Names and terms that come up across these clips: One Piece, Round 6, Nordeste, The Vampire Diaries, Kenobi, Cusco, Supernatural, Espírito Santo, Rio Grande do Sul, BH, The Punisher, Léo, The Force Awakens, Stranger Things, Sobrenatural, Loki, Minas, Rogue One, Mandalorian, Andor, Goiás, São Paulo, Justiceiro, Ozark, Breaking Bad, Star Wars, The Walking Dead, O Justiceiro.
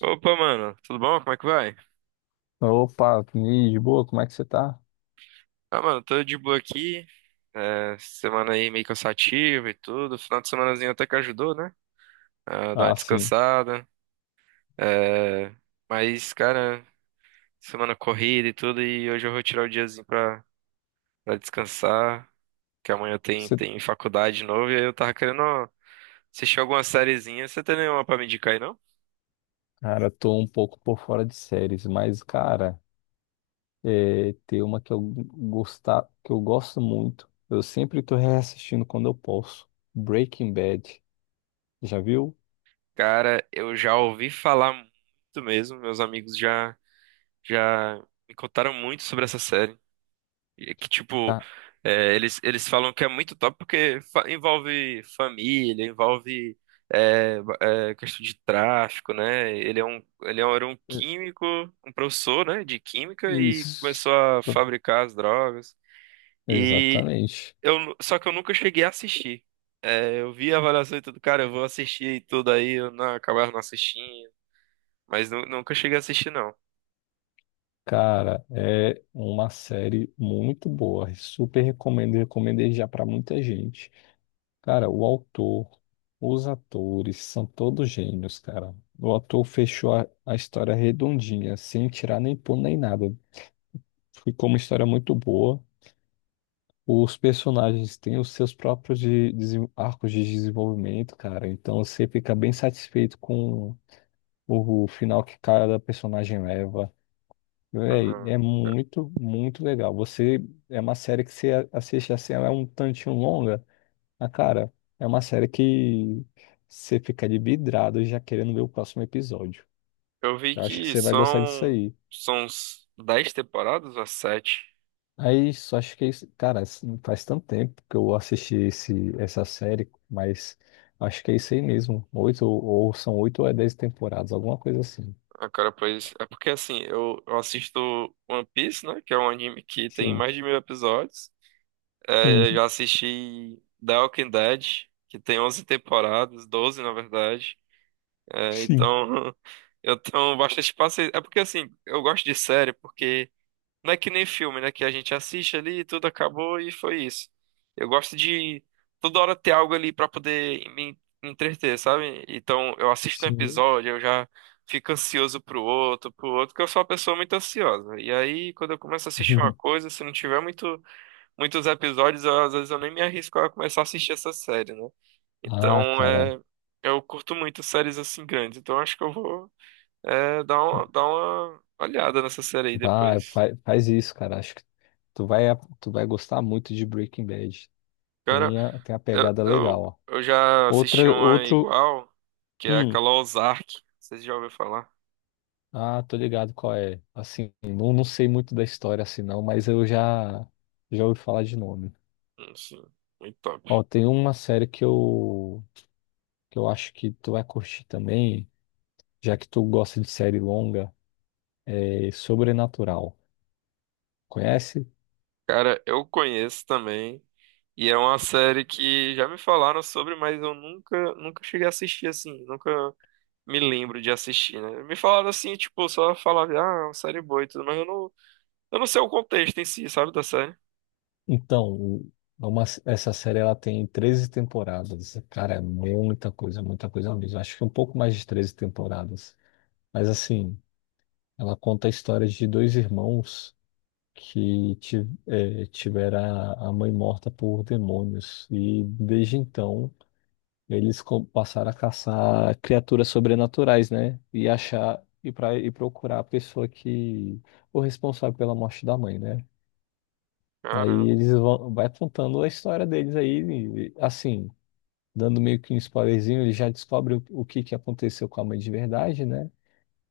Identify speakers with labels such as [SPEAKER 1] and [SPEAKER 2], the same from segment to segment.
[SPEAKER 1] Opa, mano, tudo bom? Como é que vai?
[SPEAKER 2] Opa, e de boa, como é que você tá?
[SPEAKER 1] Ah, mano, tô de boa aqui. É, semana aí meio cansativa e tudo. Final de semanazinho até que ajudou, né? A dar uma
[SPEAKER 2] Ah, sim.
[SPEAKER 1] descansada. É, mas, cara, semana corrida e tudo. E hoje eu vou tirar o diazinho pra descansar. Que amanhã tem,
[SPEAKER 2] Você,
[SPEAKER 1] tem faculdade de novo. E aí eu tava querendo assistir alguma sériezinha. Você tem nenhuma pra me indicar aí, não?
[SPEAKER 2] cara, tô um pouco por fora de séries, mas, cara, é, tem uma que eu gosto muito. Eu sempre tô reassistindo quando eu posso. Breaking Bad. Já viu?
[SPEAKER 1] Cara, eu já ouvi falar muito mesmo. Meus amigos já me contaram muito sobre essa série. E que, tipo,
[SPEAKER 2] Ah,
[SPEAKER 1] eles falam que é muito top porque envolve família, envolve questão de tráfico, né? Era um
[SPEAKER 2] é,
[SPEAKER 1] químico, um professor, né, de química, e
[SPEAKER 2] isso.
[SPEAKER 1] começou a
[SPEAKER 2] Pro-
[SPEAKER 1] fabricar as drogas. E
[SPEAKER 2] Exatamente.
[SPEAKER 1] Só que eu nunca cheguei a assistir. É, eu vi a avaliação e tudo, cara, eu vou assistir e tudo aí, eu não, acabava não assistindo, mas nunca cheguei a assistir, não.
[SPEAKER 2] Cara, é uma série muito boa. Super recomendo, recomendei já pra muita gente. Cara, o autor, os atores são todos gênios, cara. O autor fechou a história redondinha, sem tirar nem pôr nem nada. Ficou uma história muito boa. Os personagens têm os seus próprios arcos de desenvolvimento, cara. Então você fica bem satisfeito com o final que cada personagem leva. Véi,
[SPEAKER 1] Uhum.
[SPEAKER 2] é muito, muito legal. Você é uma série que você assiste assim, ela é um tantinho longa. Ah, cara, é uma série que você fica de vidrado já querendo ver o próximo episódio.
[SPEAKER 1] Eu vi
[SPEAKER 2] Eu acho que
[SPEAKER 1] que
[SPEAKER 2] você vai gostar disso
[SPEAKER 1] são,
[SPEAKER 2] aí.
[SPEAKER 1] são uns 10 temporadas ou 7
[SPEAKER 2] Aí, só acho que, é isso- cara, isso faz tanto tempo que eu assisti essa série, mas acho que é isso aí mesmo. Oito, ou são oito ou é dez temporadas, alguma coisa assim.
[SPEAKER 1] Ah, cara, pois é porque assim, eu assisto One Piece, né? Que é um anime que tem
[SPEAKER 2] Sim.
[SPEAKER 1] mais de 1.000 episódios. É, eu
[SPEAKER 2] Hum,
[SPEAKER 1] já assisti The Walking Dead, que tem 11 temporadas, 12 na verdade. É,
[SPEAKER 2] sim.
[SPEAKER 1] então eu tenho bastante paciência. É porque assim, eu gosto de série porque. Não é que nem filme, né? Que a gente assiste ali, tudo acabou e foi isso. Eu gosto de toda hora ter algo ali pra poder me entreter, sabe? Então eu assisto um
[SPEAKER 2] Sim.
[SPEAKER 1] episódio, eu já fico ansioso pro outro, porque eu sou uma pessoa muito ansiosa. E aí, quando eu começo a assistir uma coisa, se não tiver muitos episódios, às vezes eu nem me arrisco a começar a assistir essa série, né?
[SPEAKER 2] Ah,
[SPEAKER 1] Então,
[SPEAKER 2] cara,
[SPEAKER 1] eu curto muito séries assim grandes. Então acho que eu vou, dar uma olhada nessa série aí depois.
[SPEAKER 2] faz isso, cara. Acho que tu vai, tu vai gostar muito de Breaking Bad.
[SPEAKER 1] Cara,
[SPEAKER 2] Tem tem a
[SPEAKER 1] Eu,
[SPEAKER 2] pegada legal,
[SPEAKER 1] eu,
[SPEAKER 2] ó.
[SPEAKER 1] eu já assisti
[SPEAKER 2] Outra,
[SPEAKER 1] uma
[SPEAKER 2] outro.
[SPEAKER 1] igual, que é
[SPEAKER 2] Hum.
[SPEAKER 1] aquela Ozark. Vocês já ouviram falar?
[SPEAKER 2] Ah, tô ligado qual é. Assim, não, não sei muito da história assim, não, mas já ouvi falar de nome.
[SPEAKER 1] Sim, muito top.
[SPEAKER 2] Ó, tem uma série que eu acho que tu vai curtir também, já que tu gosta de série longa, é Sobrenatural. Conhece?
[SPEAKER 1] Cara, eu conheço também. E é uma série que já me falaram sobre, mas eu nunca cheguei a assistir assim. Nunca me lembro de assistir, né? Me falaram assim, tipo, só falavam, ah, é uma série boa e tudo, mas eu não sei o contexto em si, sabe, da série.
[SPEAKER 2] Então, o- é uma, essa série ela tem 13 temporadas. Cara, é muita coisa mesmo. Acho que um pouco mais de 13 temporadas. Mas assim, ela conta a história de dois irmãos. Tivera a mãe morta por demônios. E desde então, passaram a caçar criaturas sobrenaturais, né? E achar e para e procurar a pessoa que o responsável pela morte da mãe, né? Aí
[SPEAKER 1] Caramba,
[SPEAKER 2] eles vão vai contando a história deles aí, e, assim, dando meio que um spoilerzinho, eles já descobrem o que que aconteceu com a mãe de verdade, né?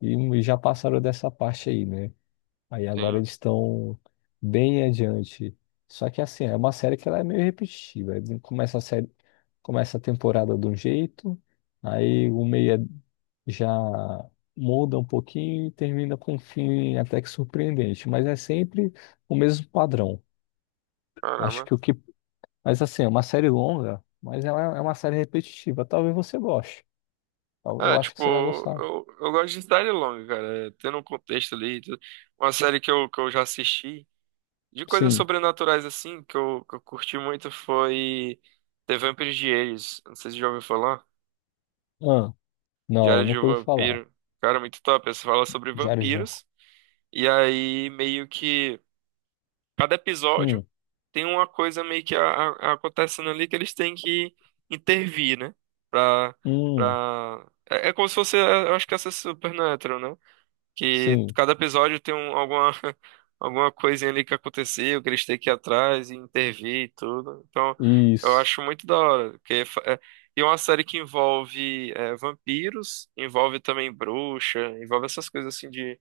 [SPEAKER 2] E já passaram dessa parte aí, né? Aí agora
[SPEAKER 1] sim.
[SPEAKER 2] eles estão bem adiante. Só que assim, é uma série que ela é meio repetitiva. Ele começa a série, começa a temporada de um jeito, aí o meia já muda um pouquinho e termina com um fim até que surpreendente. Mas é sempre o mesmo padrão. Acho
[SPEAKER 1] Caramba,
[SPEAKER 2] que o que. Mas assim, é uma série longa, mas ela é uma série repetitiva. Talvez você goste.
[SPEAKER 1] ah,
[SPEAKER 2] Eu acho que
[SPEAKER 1] tipo,
[SPEAKER 2] você vai gostar.
[SPEAKER 1] eu gosto de cidade longa, cara. Tendo um contexto ali, e tudo. Uma série que eu já assisti, de coisas
[SPEAKER 2] Sim.
[SPEAKER 1] sobrenaturais assim, que eu curti muito foi The Vampire Diaries. Não sei se você já ouviu falar.
[SPEAKER 2] Ah, não,
[SPEAKER 1] Diário de um
[SPEAKER 2] nunca ouvi falar.
[SPEAKER 1] Vampiro. Cara, muito top. Essa fala sobre
[SPEAKER 2] Diário de.
[SPEAKER 1] vampiros. E aí, meio que cada episódio
[SPEAKER 2] Hum,
[SPEAKER 1] tem uma coisa meio que acontecendo ali que eles têm que intervir, né? Pra,
[SPEAKER 2] hum,
[SPEAKER 1] é, como se fosse, eu acho que essa é Supernatural, né? Que
[SPEAKER 2] sim.
[SPEAKER 1] cada episódio tem alguma, alguma coisinha ali que aconteceu, que eles têm que ir atrás e intervir e tudo. Então, eu
[SPEAKER 2] Isso,
[SPEAKER 1] acho muito da hora. Porque, e é uma série que envolve vampiros, envolve também bruxa, envolve essas coisas assim de,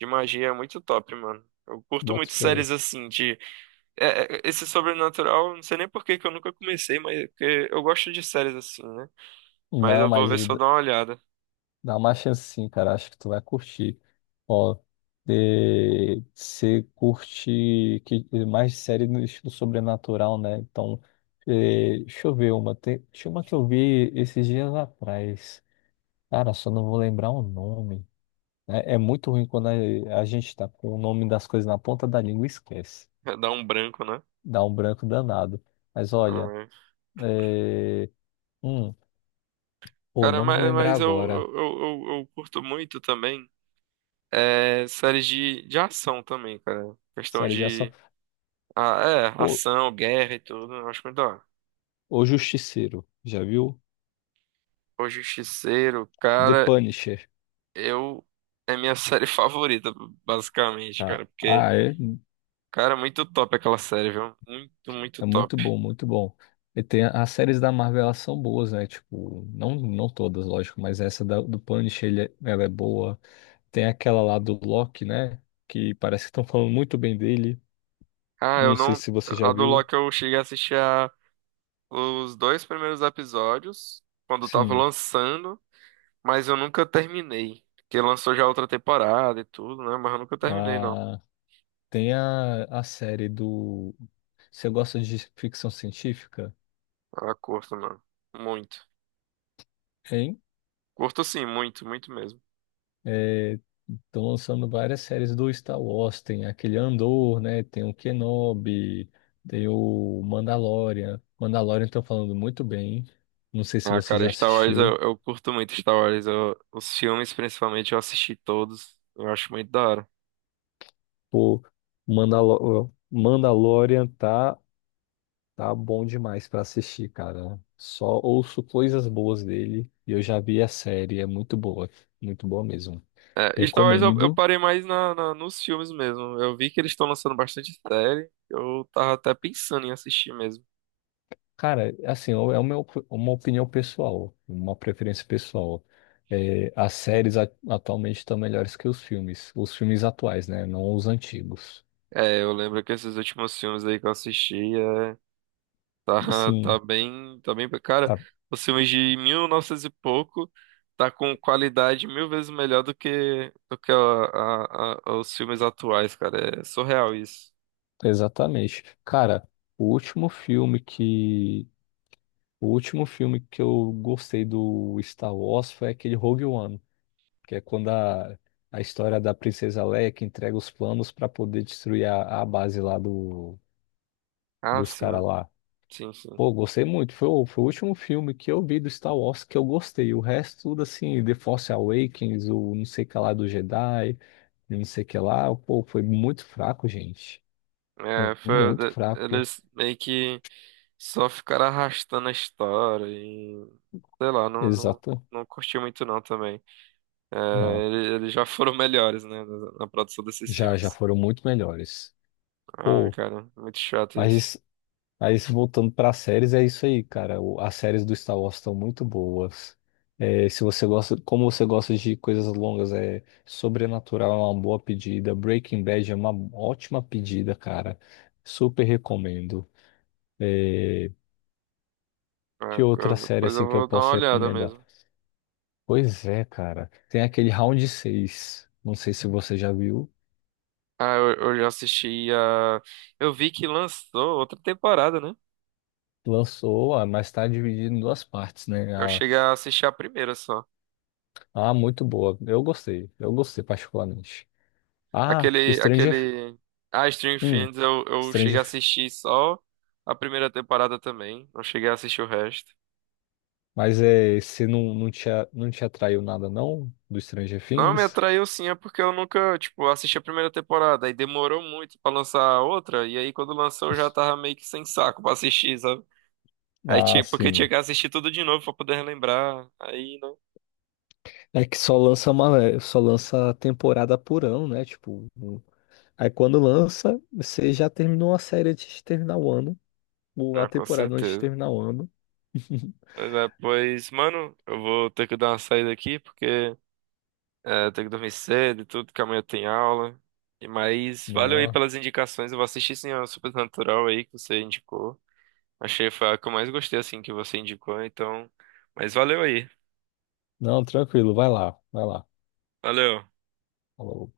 [SPEAKER 1] de magia, é muito top, mano. Eu curto
[SPEAKER 2] boto
[SPEAKER 1] muito
[SPEAKER 2] fé.
[SPEAKER 1] séries assim de esse sobrenatural, não sei nem por que que eu nunca comecei, mas porque eu gosto de séries assim, né? Mas
[SPEAKER 2] Não,
[SPEAKER 1] eu vou
[SPEAKER 2] mas
[SPEAKER 1] ver se eu
[SPEAKER 2] d-
[SPEAKER 1] dou uma olhada.
[SPEAKER 2] dá uma chance sim, cara. Acho que tu vai curtir. Ó, eh, mais série no estilo sobrenatural, né? Então, eh, deixa eu ver uma. Tinha uma que eu vi esses dias atrás. Cara, só não vou lembrar o nome. É, é muito ruim quando a gente tá com o nome das coisas na ponta da língua e esquece.
[SPEAKER 1] Dá um branco, né?
[SPEAKER 2] Dá um branco danado. Mas olha, eh, hum, pô,
[SPEAKER 1] Cara,
[SPEAKER 2] não vou
[SPEAKER 1] mas,
[SPEAKER 2] lembrar
[SPEAKER 1] mas eu,
[SPEAKER 2] agora.
[SPEAKER 1] eu, eu, eu eu curto muito também séries de ação também, cara. Questão
[SPEAKER 2] Série de ação.
[SPEAKER 1] de
[SPEAKER 2] Pô,
[SPEAKER 1] ação, guerra e tudo. Eu acho muito da hora.
[SPEAKER 2] O Justiceiro, já viu?
[SPEAKER 1] O Justiceiro,
[SPEAKER 2] The
[SPEAKER 1] cara,
[SPEAKER 2] Punisher.
[SPEAKER 1] eu. É minha série favorita, basicamente,
[SPEAKER 2] Ah,
[SPEAKER 1] cara. Porque,
[SPEAKER 2] ah, é,
[SPEAKER 1] cara, é muito top aquela série, viu? Muito, muito
[SPEAKER 2] é
[SPEAKER 1] top.
[SPEAKER 2] muito bom, muito bom. E tem as séries da Marvel, elas são boas, né? Tipo, não, não todas, lógico, mas do Punisher, ela é boa. Tem aquela lá do Loki, né? Que parece que estão falando muito bem dele.
[SPEAKER 1] Ah, eu
[SPEAKER 2] Não sei
[SPEAKER 1] não.
[SPEAKER 2] se você já
[SPEAKER 1] A do
[SPEAKER 2] viu.
[SPEAKER 1] Loki eu cheguei a assistir os dois primeiros episódios, quando tava
[SPEAKER 2] Sim.
[SPEAKER 1] lançando. Mas eu nunca terminei. Porque lançou já outra temporada e tudo, né? Mas eu nunca terminei, não.
[SPEAKER 2] Ah, tem a série do. Você gosta de ficção científica?
[SPEAKER 1] Ah, curto, mano. Muito.
[SPEAKER 2] Hein?
[SPEAKER 1] Curto sim, muito, muito mesmo.
[SPEAKER 2] Estão lançando várias séries do Star Wars, tem aquele Andor, né? Tem o Kenobi, tem o Mandalorian. Mandalorian estão falando muito bem. Não sei se
[SPEAKER 1] Ah,
[SPEAKER 2] você
[SPEAKER 1] cara,
[SPEAKER 2] já
[SPEAKER 1] Star Wars eu,
[SPEAKER 2] assistiu.
[SPEAKER 1] eu curto muito Star Wars. Os filmes, principalmente, eu assisti todos. Eu acho muito da hora.
[SPEAKER 2] Pô, Mandalorian tá bom demais pra assistir, cara. Só ouço coisas boas dele e eu já vi a série, é muito boa mesmo.
[SPEAKER 1] É, Star Wars eu
[SPEAKER 2] Recomendo.
[SPEAKER 1] parei mais na, nos filmes mesmo. Eu vi que eles estão lançando bastante série. Eu tava até pensando em assistir mesmo.
[SPEAKER 2] Cara, assim, é uma opinião pessoal, uma preferência pessoal. É, as séries atualmente estão melhores que os filmes atuais, né? Não os antigos.
[SPEAKER 1] É, eu lembro que esses últimos filmes aí que eu assisti. Tá,
[SPEAKER 2] Sim,
[SPEAKER 1] tá bem, cara,
[SPEAKER 2] tá,
[SPEAKER 1] os filmes de 1900 e pouco tá com qualidade mil vezes melhor do que os filmes atuais, cara. É surreal isso.
[SPEAKER 2] exatamente. Cara, o último filme que, o último filme que eu gostei do Star Wars foi aquele Rogue One, que é quando a história da Princesa Leia que entrega os planos para poder destruir a base lá do,
[SPEAKER 1] Ah,
[SPEAKER 2] dos
[SPEAKER 1] sim,
[SPEAKER 2] caras lá.
[SPEAKER 1] sim, sim.
[SPEAKER 2] Pô, eu gostei muito. Foi o último filme que eu vi do Star Wars que eu gostei. O resto, tudo assim, The Force Awakens, o não sei o que lá do Jedi, não sei o que lá, pô, foi muito fraco, gente.
[SPEAKER 1] É, foi,
[SPEAKER 2] Muito fraco.
[SPEAKER 1] eles meio que só ficaram arrastando a história e sei lá, não, não,
[SPEAKER 2] Exato.
[SPEAKER 1] não curti muito não também. É,
[SPEAKER 2] Não,
[SPEAKER 1] eles já foram melhores, né, na produção desses
[SPEAKER 2] já, já
[SPEAKER 1] filmes.
[SPEAKER 2] foram muito melhores.
[SPEAKER 1] Ah,
[SPEAKER 2] Pô,
[SPEAKER 1] cara, muito chato isso.
[SPEAKER 2] mas aí, se voltando para séries, é isso aí, cara. As séries do Star Wars estão muito boas. É, se você gosta, como você gosta de coisas longas, é Sobrenatural é uma boa pedida. Breaking Bad é uma ótima pedida, cara. Super recomendo. É, que
[SPEAKER 1] Ah,
[SPEAKER 2] outra série
[SPEAKER 1] depois eu
[SPEAKER 2] assim que eu
[SPEAKER 1] vou dar uma
[SPEAKER 2] posso
[SPEAKER 1] olhada
[SPEAKER 2] recomendar?
[SPEAKER 1] mesmo.
[SPEAKER 2] Pois é, cara. Tem aquele Round 6. Não sei se você já viu.
[SPEAKER 1] Ah, eu já assisti a. Eu vi que lançou outra temporada, né?
[SPEAKER 2] Lançou, ah, mas tá dividido em duas partes, né?
[SPEAKER 1] Eu
[SPEAKER 2] Ah,
[SPEAKER 1] cheguei a assistir a primeira só.
[SPEAKER 2] ah, muito boa. Eu gostei. Eu gostei particularmente. Ah,
[SPEAKER 1] Aquele,
[SPEAKER 2] Stranger
[SPEAKER 1] aquele. Ah, Stranger
[SPEAKER 2] hum,
[SPEAKER 1] Things, eu cheguei a
[SPEAKER 2] Stranger.
[SPEAKER 1] assistir só a primeira temporada também. Não cheguei a assistir o resto.
[SPEAKER 2] Mas é, você não, não te, a- não te atraiu nada, não? Do Stranger
[SPEAKER 1] Não, me
[SPEAKER 2] Things?
[SPEAKER 1] atraiu sim, é porque eu nunca, tipo, assisti a primeira temporada e demorou muito pra lançar a outra. E aí quando lançou eu já tava meio que sem saco pra assistir, sabe? Aí,
[SPEAKER 2] Ah,
[SPEAKER 1] tipo, porque tinha
[SPEAKER 2] sim.
[SPEAKER 1] que assistir tudo de novo pra poder relembrar. Aí.
[SPEAKER 2] É que só lança uma, eh, só lança temporada por ano, né? Aí quando lança, você já terminou a série antes de terminar o ano, ou a
[SPEAKER 1] Ah, com
[SPEAKER 2] temporada antes de
[SPEAKER 1] certeza.
[SPEAKER 2] terminar o ano.
[SPEAKER 1] Mas é, pois, mano, eu vou ter que dar uma saída aqui, porque tenho que dormir cedo e tudo, que amanhã tem aula. E mas valeu aí
[SPEAKER 2] Não,
[SPEAKER 1] pelas indicações. Eu vou assistir sim a Supernatural aí que você indicou. Achei foi a que eu mais gostei assim que você indicou, então. Mas valeu aí.
[SPEAKER 2] não, tranquilo, vai lá, vai lá.
[SPEAKER 1] Valeu.
[SPEAKER 2] Falou.